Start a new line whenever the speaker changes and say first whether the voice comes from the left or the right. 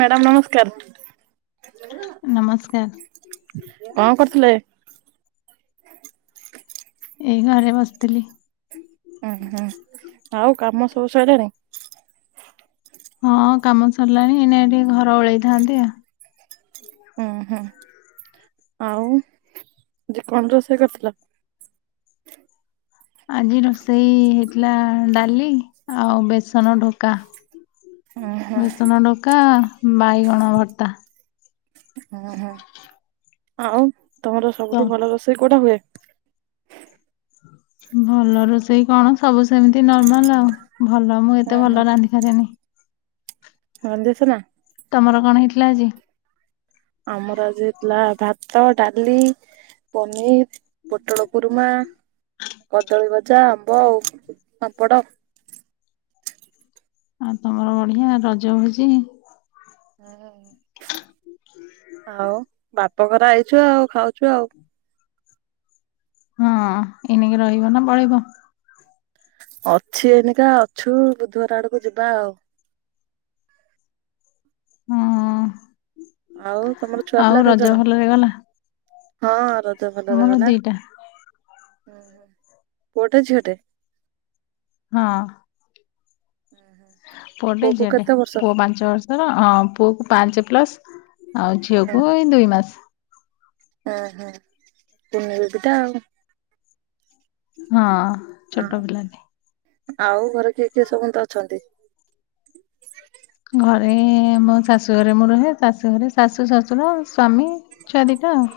right: Madam ନମସ୍କାର
left: ନମସ୍କାର
right: କଣ କରୁଥିଲେ?
left: ଏଇ ଘରେ ବସିଥିଲି।
right: ଉୁଁ ହୁଁ ଆଉ କାମ ସବୁ ସୋଇଲାଣି?
left: ହଁ କାମ ସରିଲାଣି ଏଇ ନ ଟିକେ ଘର ଓଳେଇଥାନ୍ତି ଆଉ।
right: ଉଁ ହୁଁ। ଆଉ ଯେ କଣ ରୋଷେଇ କରିଥିଲ?
left: ଆଜି ରୋଷେଇ ହେଇଥିଲା ଡାଲି ଆଉ ବେସନ ଢୋକା।
right: ଉଁ ହୁଁ
left: ବେସନ ଡୋକା ବାଇଗଣ ଭର୍ତ୍ତା।
right: ଓଁ ହଁ ଆଉ ତମର
left: ତ
right: ସବୁଠୁ ଭଲ ରୋଷେଇ କୋଉଟା ହୁଏ?
left: ଭଲ ରୋଷେଇ କଣ ସବୁ ସେମିତି ନର୍ମାଲ ଆଉ ଭଲ ମୁଁ ଏତେ ଭଲ ରାନ୍ଧିିପାରେନି।
right: ମନ୍ଦ ଦେସ ନା?
left: ତମର କଣ ହେଇଥିଲା ଆଜି?
right: ଆମର ଆଜି ହେଥିଲା ଭାତ ଡାଲି ପନିର୍ ପୋଟଳ କୁରୁମା। କଦଳୀ ଭଜା ଆମ୍ବ ଆଉ ପାମ୍ପଡ।
left: ଆଉ ତମର ବଢିଆ ରଜ ଭୋଜି?
right: ଆଉ ବାପଘର ଆଇଚୁ ଆଉ ଖାଉଚୁ।
left: ହଁ ଏନିକି ରହିବ ନା ପଳେଇବ?
right: ଅଛି ଏନକା ଅଛୁ ବୁଧବାର ଆଡକୁ ଯିବା ଆଉ।
left: ହଁ
right: ଆଉ ତମର ଛୁଆ ପିଲା
left: ଆଉ
right: କେତେ ଜଣ?
left: ରଜ ଭଲରେ ଗଲା?
right: ହଁ ରଜ ଭଲ
left: ଆମର
right: ରେ ଗଲା।
left: ଦିଟା
right: ହୁଁ ପୁଅଟେ ଝିଅଟେ?
left: ହଁ।
right: ହୁଁ ହୁଁ।
left: ପୁଅ ଟେ ଝିଅଟେ ପୁଅ ପାଞ୍ଚ ବର୍ଷର ହଁ ପୁଅ କୁ ପାଞ୍ଚ ପ୍ଲସ୍। ଆଉ ଝିଅକୁ ଏଇ ଦୁଇ ମାସ।
right: ହଁ ହ କୁନି ବେବିଟା ଆଉ।
left: ହଁ
right: ହଁ
left: ଛୋଟ ପିଲା ଟେ।
right: ଆଉ ଘରେ କିଏ କିଏ ସମସ୍ତେ ଅଛନ୍ତି?
left: ଘରେ ମୋ ଶାଶୁ ଘରେ ମୁଁ ରୁହେ ଶାଶୁ ଘରେ ଶାଶୁ ଶଶୁର ସ୍ଵାମୀ? ଛୁଆ ଦିଟା ଆଉ।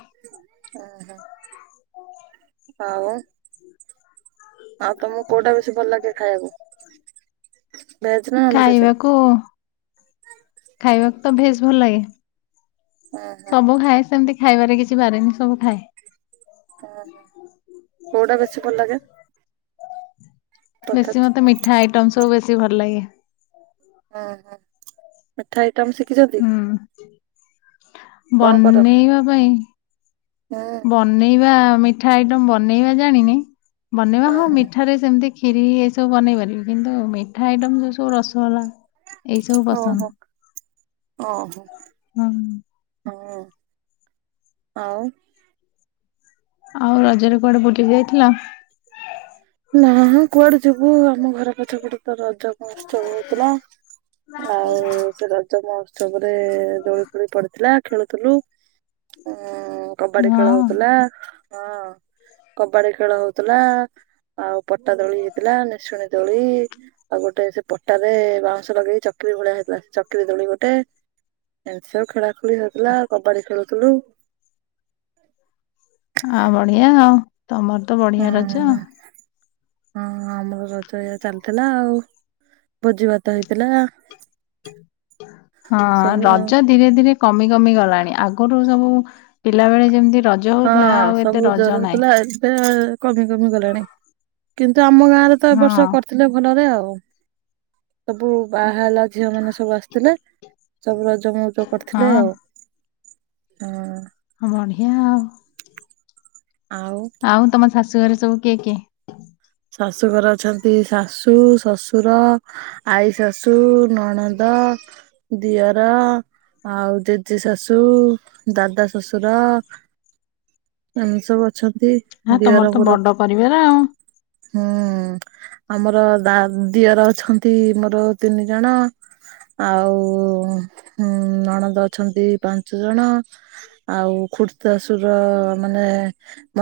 right: ଓ ହ ଆଉ ଆଉ ତମକୁ କୋଉଟା ବେଶୀ ଭଲ ଲାଗେ ଖାଇବାକୁ? ଭେଜ ନା ନନ ଭେଜ?
left: ଖାଇବାକୁ ଖାଇବାକୁ ତ ଭେଜେ ଭଲ ଲାଗେ ସବୁ ଖାଏ ସେମିତି। ଖାଇବାରେ କିଛି ବାରେନି ସବୁ ଖାଏ।
right: ହୁଁ ହୁଁ କୋଉଟା ବେଶୀ ଭଲ ଲାଗେ?
left: ବେଶୀ
right: ତଥାପି?
left: ମୋତେ ମିଠା ଆଇଟମ୍ ସବୁ ବେଶୀ ଭଲ ଲାଗେ।
right: ଓହୋ ମିଠା ଆଇଟମ୍ ଶିଖିଛନ୍ତି?
left: ହୁଁ ବନେଇବା ପାଇଁ
right: ହଁ।
left: ବନେଇବା ମିଠା ଆଇଟମ୍ ବନେଇବା ଜାଣିନି ବନେଇବା ହଁ ମିଠାରେ ସେମିତି ଖିରି ଏଇ ସବୁ ବନେଇ ପାରିବି କିନ୍ତୁ ମିଠା ଆଇଟମ୍ ଯୋଉ ସବୁ ରସଗୋଲା ଏଇ ସବୁ
right: ଓହୋ
left: ପସନ୍ଦ
right: ଓହୋ
left: ହୁଁ।
right: ହଁ ଆଉ
left: ଆଉ ରଜରେ କୁଆଡେ ବୁଲି ଯାଇଥିଲ?
right: ନାଁ କୁଆଡେ ଯିବୁ ଆମ ଘର ପଛ ପଟେ ପା ରଜ [inaudible] ହଉଥିଲା। ଆଉ ସେ ରଜ ମହୋତ୍ସବରେ ଦୋଳି ଫୋଳି ପଡିଥିଲା। ଖେଳୁଥିଲୁ ଉଁ କବାଡି ଖେଳ ହଉ
left: ହଁ
right: ଥିଲା ହଁ କବାଡି ଖେଳ ହଉଥିଲା। ଆଉ ପଟା ଦୋଳି ହେଇଥିଲା ନିସୁଣୀ ଦୋଳି ଆଉ ଗୋଟେ ସେ ପଟାରେରେ ବାଉଁଶ ଲଗେଇ ଚକିରି ଭଳିଆ ହେଇଥିଲା ସେ ଚକିରି ଦୋଳି ଗୋଟେ ଏମିତିବୁ ଖେଳା ଖେଳି ହେଉଥିଲା କବାଡି ଖେଳୁଥିଲୁ।
left: ହଁ ବଢିଆ ଆଉ ତମର ତ
right: ଉଁ
left: ବଢିଆ ର ଅଛ।
right: ହଁ ଆମର ରଜ ଏଇଆ ଚାଲିଥିଲା ଆଉ ଭୋଜି ଭାତ ହେଇଥିଲା।
left: ହଁ
right: ସବୁ ଆଉ
left: ରଜା ଧୀରେ ଧୀରେ କମି କମି ଗଲାଣି ଆଗରୁ ସବୁ ପିଲାବେଳେ ଯେମତି ରଜା
right: ହଁ ସବୁ ଜୋରରେ ଥିଲା ଏବେ କମି କମି ଗଲାଣି କିନ୍ତୁ ଆମ ଗାଁରେ ତ ଏ
left: ହଁ
right: ବର୍ଷ ଥିଲେ ଭଲରେ ଆଉ ସବୁ ବାହାଲା ଝିଅ ମାନେ ସବୁ ଆସିଥିଲେ। ସବୁ ରଜମଉଜ କରିଥିଲେ
left: ହଁ
right: ଆଉ। ହଁ।
left: ହଁ ବଢିଆ ଆଉ।
right: ଆଉ।
left: ଆଉ ତମ ଶାଶୁଘରେ ସବୁ କିଏ କିଏ?
right: ଶାଶୁଘର ଅଛନ୍ତି ଶାଶୁ ଶଶୁର ଆଈ ଶାଶୁ ନଣଦ ଦିଅର ଆଉ ଜେଜେ ଶାଶୁ ଦାଦା ଶଶୁର ଆମେ ସବୁ ଅଛନ୍ତି।
left: ହ
right: ଦିଅର
left: ତମର ତ
right: ମୋର
left: ବଡ ପରିବାର ଆଉ।
right: ହୁଁ। ଆମର ଦା ଦିଅର ଅଛନ୍ତି ମୋର ତିନି ଜଣ ଆଉ ନଣନ୍ଦ ଅଛନ୍ତି ପାଞ୍ଚ ଜଣ ଆଉ ଖୁର୍ଦ୍ତାସୁର ମାନେ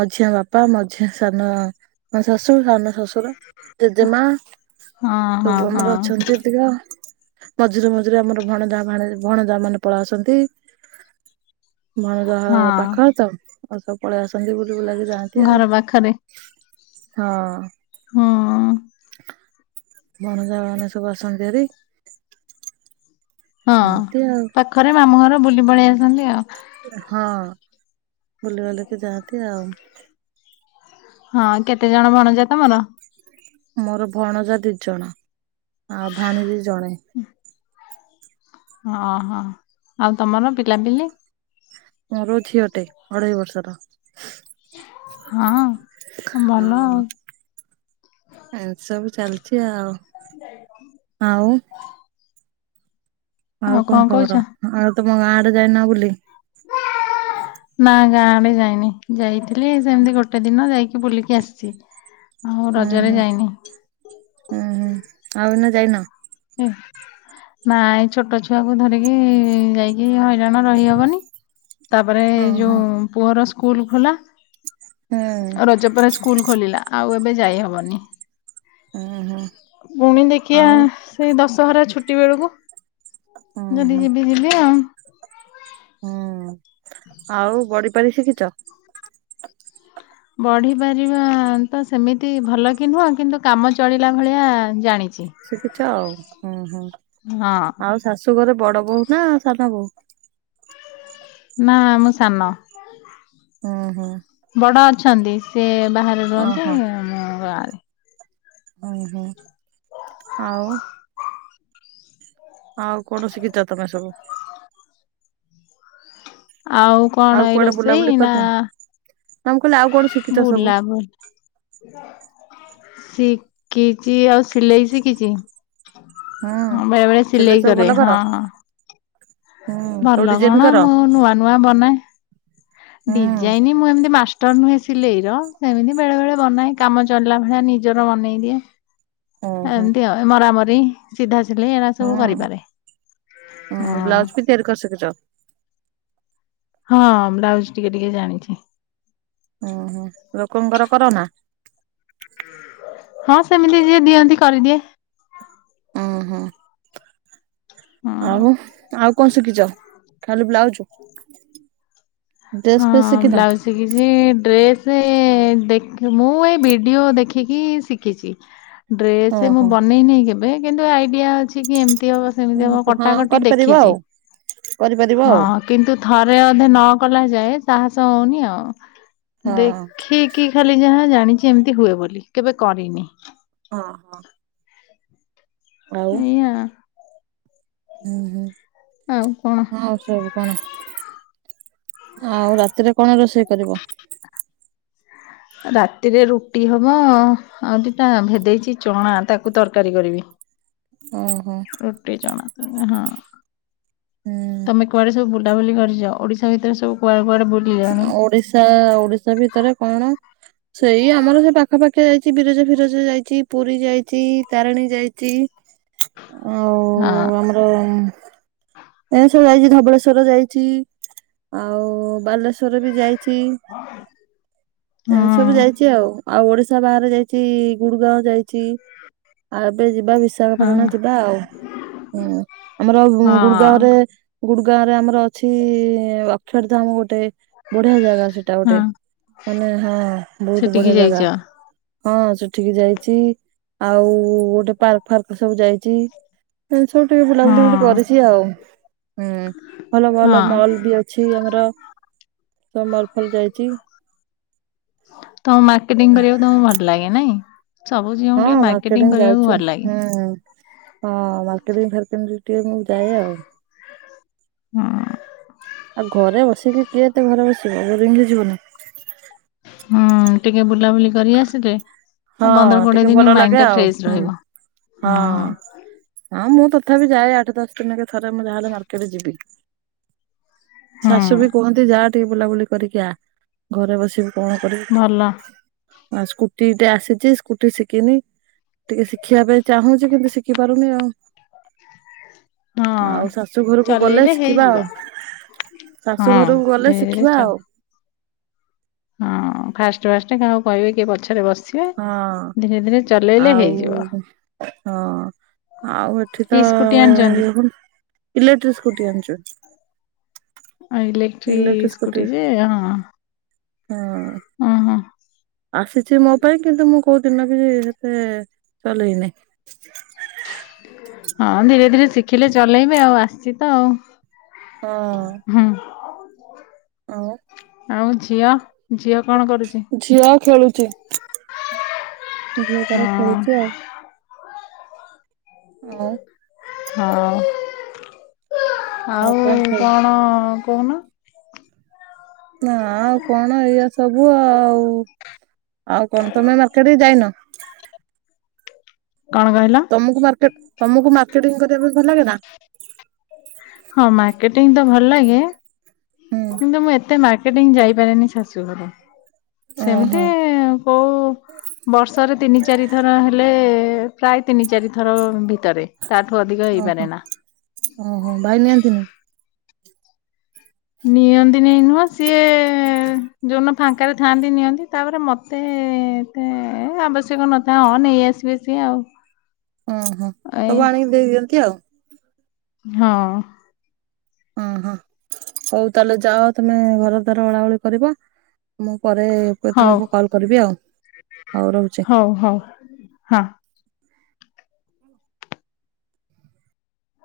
right: ମଝିଆ ବାପା ମଝିଆ ସାନ ଶଶୁ ସାନ ଶ୍ୱଶୁର ଜେଜେମା
left: ହଁ ହଁ
right: ସବୁ
left: ହଁ
right: ଆମର ଅଛନ୍ତି। [unintelligible] ମଝିରେ ମଝିରେ ଆମର ଭଣଯା ଭଣଯା ମାନେ ପଳ ଆସନ୍ତି। ମଣଜ
left: ହଁ
right: ପାଖ ତ ଆଉ ସବୁ ପଳେଇ ଆସନ୍ତି ବୁଲି ବୁଲାକି ଯାଆନ୍ତି ଆଉ।
left: ଘର ପାଖରେ
right: ହଁ।
left: ହଁ।
right: ବଣଜା ମାନେ ସବୁ ଆସନ୍ତି ହେରା।
left: ହଁ
right: ଏମିତି ଆଉ
left: ପାଖରେ ମାମୁଁ ଘର ବୁଲି ପଳେଇ ଆସନ୍ତି ଆଉ।
right: ହଁ ବୁଲିବାଲିକ ଯାଆନ୍ତି ଆଉ।
left: ହଁ କେତେ ଜଣ ଭଣଜା ତମର
right: ମୋର ଭଣଜା ଦି ଜଣ ଆଉ ଭାଣୀ ଦୀ ଜଣେ
left: ଓହୋ ଆଉ ତମର ପିଲାପିଲି?
right: ମୋର ଝିଅଟେ ଅଢେଇ ବର୍ଷର।
left: ହଁ ଭଲ ଆଉ।
right: ଏ ସବୁ ଚାଲିଛି ଆଉ।
left: ଯାଇ।
right: ହଉ। ଆଉ କଣ ଖବର ଆଉ ତମ ଗାଁଆଡେ ଯାଇନା ବୋଲିଲି।
left: ନା ଗାଁ ଆଡେ ଯାଇନି ଯାଇଥିଲି ସେମିତି ଗୋଟେ ଦିନ ଯାଇକି ବୁଲିକି ଆସିଛି। ଆଉ
right: ହୁଁ
left: ରଜରେ
right: ହୁଁ
left: ଯାଇନି
right: ହୁଁ ହୁଁ ଆଉ ଏନା ଯାଇନ।
left: ନା ଏଇ ଛୋଟ ଛୁଆକୁ ଧରିକି ଯାଇ ଏଇ ହଇରାଣ ରହିହବନି ତାପରେ
right: ଓହୋ
left: ଯୋଉ ପୁଅର ସ୍କୁଲ ଖୋଲା।
right: ହୁଁ ହୁଁ
left: ରଜ ପରେ ସ୍କୁଲ ଖୋଲିଲା ଆଉ ଏବେ ଯାଇହବନି।
right: ହୁଁ
left: ପୁଣି ଦେଖିିବା
right: ଆଉ
left: ସେଇ ଦଶହରା ଛୁଟି ବେଳକୁ
right: ହୁଁ
left: ଯଦି
right: ହୁଁ
left: ଯିବି ଯିବି ଆଉ।
right: ହୁଁ ଆଉ ବଢିପାରି ଶିଖିଛ।
left: ବଢ଼ିପାରିବାତ ସେମିତି ଭଲକି ନୁହଁ କିନ୍ତୁ କାମ ଚଳିଲା ଭଳିଆ ଜାଣିଚି।
right: ସିକିଚ ଆଉ ହଁ ହଁ
left: ହଁ
right: ଆଉ ଶାଶୁଘରେ ବଡ଼ ବୋହୁନା ସାନ ବୋହୁ।
left: ନା ମୁଁ ସାନ।
right: ଓହୋ।
left: ବଡ଼ ଅଛନ୍ତି ସେବାହାରେ ରୁହନ୍ତି
right: ଓହୋ
left: ମୁଁ ଗାଁରେ।
right: ଉଁ ହୁଁ ଆଉ। ଆଉ କଣ ଶିଖିଚି ତମେ ସବୁ?
left: ଆଉ କଣ ଏଇ
right: କୁଆଡେ ବୁଲାବୁଲି
left: ରୋଷେଇ ନାଁ।
right: କରିନ ମୁଁ କହିଲି ଆଉ ଗୋ
left: ବୁଲା ବୁଲି ଶିଖିଚି ଆଉ ସିଲେଇ ଶିଖିଚି।
right: ହୁଁ
left: ହଁ ବେଳେବେଳେ
right: ସିଲେଇ
left: ସିିଲେଇ
right: ସବୁ
left: କରେ
right: ଭଲ କର
left: ହଁ ହଁ।
right: ହୁଁ ସବୁ
left: ଭଲ
right: ଡିଜାଇନ
left: କଣ
right: କର
left: ମୁଁ ନୂଆ ନୂଆ ବନାଏ
right: ହୁଁ
left: ଡିଜାଇନ୍ ମୁଁ ଏମତି ମାଷ୍ଟ ର ନୁହେଁ ସିଲେଇର ସେମିତି ବେଳେ ବେଳେ ବନାଏ କାମ ଚଳିଲା ଭଳିଆ ନିଜର ବନେଇ ଦିଏ।
right: ଓହୋ
left: ଏମତି ଆଉ ମରାମରି। ସିଧା ସିିଲେଇ ଏରାସବୁ
right: ହୁଁ
left: କରିପାରେ
right: ହୁଁ
left: ହଁ।
right: ବ୍ଲାଉଜ ବି ତିଆରି କରି ସିକିଚ।
left: ହଁ ବ୍ଲାଉଜ୍ ଟିକେ ଟିକେ ଜାଣିଚି।
right: ଉଁ ହୁଁ ଲୋକଙ୍କର କରନା?
left: [inaudible] ହଁ ସେମିତି ଯିଏ ଦିଅନ୍ତି କରିଦିଏ।
right: ଉଁ ହୁଁ
left: ହଁ।
right: ଆଉ ଆଉ କଣ ଶିଖିଚ? ଖାଲି ବ୍ଲାଉଜ୍।
left: ହଁ ବ୍ଲାଉଜ୍। ଶିଖିଛି ଡ୍ରେସ୍ ଦେଖି ମୁଁଏଇ ଭିଡ଼ିଓ ଦେଖିକି ଶିଖିଚି।
right: [inaudible]
left: ଡ୍ରେସ୍
right: ଓହୋ
left: ମୁବନେଇନି କେବେ କିନ୍ତୁ ଆଇଡିଆ ଅଛି। ଟିକେ ଏମିତି ହବ ସେମିତି ହବ
right: ହଁ
left: କଟାକଟି
right: କରିପାରିବ
left: ଦେଖିଚି
right: ଆଉ କରିପାରିବ
left: ହଁ।
right: ଆଉ
left: କିନ୍ତୁ ଥରେ ଅଧେ ନକଲାଯାଏ ସାହସ ହଉନି ଆଉ
right: ହଁ
left: ଦେଖି କି ଖାଲି ଯାହା ଜାଣିଚି ଏମିତି ହୁଏ ବୋଲି କେବେ କରିନି।
right: ଅଁ ହଁ।
left: ଏଇଆ।
right: ଉଁ ହୁଁ।
left: ଆଉ କଣ।
right: ହଁ ସବୁ କଣ ଆଉ ରାତିରେ କଣ ରୋଷେଇ କରିବ?
left: ରାତିରେ ରୁଟି ହବ ଆଉ ଦିଟା ଭେଦେଇଚି ଚଣା ତାକୁ ତରକାରୀ କରିବି।
right: ଓହୋ।
left: ରୁଟି ଚଣାକ ହଁ
right: ହୁଁ
left: ତମେ କୁଆଡ଼େ ସବୁ ବୁ ବୁଲା ବୁଲି କରିଚ ଓଡିଶା ଭିତରେ ସବୁ କୁଆଡ଼େ କୁଆଡ଼େ ବୁ
right: ଓଡିଶା ଓଡିଶା ଭିତରେ କଣ ସେଇ ଆମର ସେପାଖାପାଖି ଯାଇଚି ବିରଜା ଫିରଜା ଯାଇଚି ପୁରୀ ଯାଇଚି ତାରିଣୀ ଯାଇଚି। ଆଉ
left: ହଁ
right: ଆମ ର ଏସବୁ ଯାଇଚି ଧବଳେଶ୍ଵର ଯାଇଚି ଆଉ ବାଲେ ଶ୍ବରବି ଜାଇଚି।
left: [unintelligible]
right: [inaudible]
left: ହଁ
right: ଏମିତିସବୁ ଯାଇଚି ଆଉ ଆଉ ଓଡିଶା ବାହାରେ ଯାଇଚି ଗୁଡ଼ଗାଁ ଯାଇଚି। ଆଉ ଏବେ ଯିବା
left: ହଁ
right: ବିଶାଖାପାଟଣା ଯିବା ଆଉ ହୁଁ ଆମର
left: ହଁ
right: ଗୁଡଗାଁରେ ଗୁଡ଼ ଗାଁରେ ଆମର ଅଛି ଅକ୍ଷରଧାମ ଗୋଟେ ବଢ଼ିଆ ଜାଗା ସେଟା ଗୋଟେ
left: ହଁ
right: ମାନେ ହଁ ବହୁତ୍
left: ସେଠିକି
right: ବଢ଼ିଆ ଜାଗା।
left: ଯାଇଛ
right: ହଁ ସେଠିକି ଯାଇଛି ଆଉ ଗୋଟେ ପାର୍କ ଫାର୍କ ସବୁ ଯାଇଛି। ଏନ୍ତି ସବୁ ଟିକେ
left: ହଁ
right: ବୁଲାବୁଲି ବୁଲି କରିଚି ଆଉ ଉଁ ଭଲ
left: ହଁ
right: ଭଲ ମଲ୍ ବି ଅ ଛି ଆମର। ସେ ମଲ୍ ଫଲ୍ ଯାଇଛି।
left: ତମୁକୁ ମାର୍କେଟିଙ୍ଗ୍ କରିବାକୁ ତମୁକୁ ଭଲ ଲାଗେ ନାଇଁ ସବୁ ଝିଅଙ୍କୁ
right: ହଁ
left: ଟିକେ
right: ମାର୍କେଟିଂ
left: ମାର୍କେଟିଙ୍ଗ୍ କରିବାକୁ
right: ଯାଇଛୁ
left: ଭଲ ଲାଗେ।
right: ହୁଁ ହଁ ମାର୍କେଟିଙ୍ଗ୍ ଫାର୍କେଡ୍ରିଂ ଟିକେ ମୁଁ ଯାଏ ଆଉ।
left: ହଁ।
right: ଆଉ ଘରେ ବସିକି କିଏ ଏତେ ଘରେ ବସିବ ବୋରିଙ୍ଗ୍ ହେଇ ଯିବନି।
left: ହୁଁ ଟିକେ ବୁଲାବୁଲି କରି ଆସିଲେ
right: ହଁ
left: ପନ୍ଦର କୋଡିଏ
right: ଟିକେ
left: ଦିନ
right: ଭଲ ଲାଗେ
left: ମାଇଣ୍ଡ ଟା
right: ଆଉ
left: ଫ୍ରେଶ
right: ହୁଁ
left: ରହିବ।
right: ହଁ।
left: ହୁଁ
right: ହଁ ମୁଁ ତଥାପି ଯାଏ ଆଠ ଦଶ ଦିନେକେ ଥରେ ମୁଁ ଯାହେଲେ ମାର୍କେଟେ ଯିବି।
left: ହୁଁ
right: ଶାଶୁ ବି କୁହନ୍ତି ଯା ଟିକେ ବୁଲାବୁଲି କରିକି ଆ ଘରେ ବସିବୁ କଣ କରିବୁ
left: ଭଲ
right: ଆଉ ସ୍କୁଟିଟେ ଆସିଛି ସ୍କୁଟି ଶିକିନି। ଟିକେ ଶିଖିଆ ପେଇଁ ଚାହୁଁଛି କିନ୍ତୁ ଶିଖି ପାରୁନି ଆଉ।
left: ହଁ
right: ଆଉ ଶାଶୁ ଘରୁକୁ ଗଲେ
left: ଚଲେଇଲେ
right: ଶିକିବା
left: ହେଇଯିବ।
right: ଆଉ। ଶାଶୁ
left: ହଁ
right: ଘରୁକୁ ଗଲେ
left: ଧୀରେ ଧୀରେ
right: ଶିଖିବା
left: ଚ
right: ଆଉ।
left: ହଁ ଫାଷ୍ଟେ ଫାଷ୍ଟେ ଜଣକୁ କହିବେ କିଏ ପଛରେ ବସି
right: ହଁ ଆଉ
left: ହେଇଯିବ
right: ହଁ। ଆଉ ଏଠି
left: କି
right: ତ
left: ସ୍କୁଟି ଆଣିଛନ୍ତି?
right: ଇଏ ଫୁଣି ଇଲେକ୍ଟ୍ରି ସ୍କୁଟି ଆଣିଚନ୍।
left: ଆ ଇଲେକ୍ଟ୍ରି ସ୍କୁଟି ଯେ ହଁ
right: ହଁ।
left: ଅଁ ହଁ।
right: ଆସିଛି ମୋ ପାଇଁ କିନ୍ତୁ ମୁଁ କୋଉ ଦିନ ବି ହେତେ ଚଲେଇନି।
left: ହଁ ଧୀରେ ଧୀରେ ଶିଖିଲେ ଚଲେଇବେ ଆଉ ଆସିଛି ତ ଆଉ।
right: ହଁ।
left: ହୁଁ।
right: ଆଉ।
left: ଆଉ ଝିଅ ଝିଅ କଣ କରୁଛି।
right: ଝିଅ ଖେଳୁଚି ଝିଅ ତାର
left: ହଁ
right: ଖେଳୁଚି ଆଉ। ଆଉ।
left: ହଉ ଆଉ କଣ କହୁନ।
right: ନା ଆଉ କଣ ଏଇଆ ସବୁ ଆଉ ଆଉ କଣ ତମେ ମାର୍କେଟେକି ଯାଇନ।
left: କଣ କହିଲ?
right: ତମକୁ ମାର୍କେଟ୍ ତମକୁ ମାର୍କେଟିଙ୍ଗ୍ କରିବା ପାଇଁ ଭଲ ଲାଗେ ନା।
left: ହଁ ମାର୍କେଟିଙ୍ଗ୍ ତ ଭଲ ଲାଗେ
right: ହୁଁ
left: କିନ୍ତୁ ମୁଁ ଏତେ ମାର୍କେଟିଙ୍ଗ୍ ଯାଇପାରେନି ଶାଶୁଘରୁ। ସେମିତି
right: ଓହୋ
left: କୋଉ ବର୍ଷରେ ତିନି ଚାରି ଥର ହେଲେ ପ୍ରାୟ ତିନି ଚାରିଥର ଭିତରେ। ତା ଠୁ ଅଧିକା
right: ଓହୋ
left: ହେଇପାରେ ନା।
right: ଓହୋ ଭାଇ ନିଅନ୍ତିନି।
left: ନିଅନ୍ତିନି ନୁହଁ ସିଏ ଯୋଉ ଦିନ ଫାଙ୍କାରେ ଥାଆନ୍ତି ନିଅନ୍ତି ତାପରେ ମତେ ଏ ଆବଶ୍ୟକ ନଥାଏ ହଁ ନେଇ ଆସିବେ ସିଏ ଆଉ।
right: ଉଁ ହୁଁ
left: ଏଇ
right: ସବୁ ଆଣିକି ଦେଇ ଦିଅନ୍ତି ଆଉ।
left: ହଁ।
right: ଅଁ ହଁ ହଉ ତାହେଲେ ଯାଅ ତମେ ଘରଦ୍ୱାର ଓଳାଓଳି କରିବ। ମୁଁ ପରେ
left: ହଉ
right: କେତେବେଳୁକୁ କଲ୍ କରିବି ଆଉ ହଉ ରହୁଛି।
left: ହଉ ହଉ। ହଁ।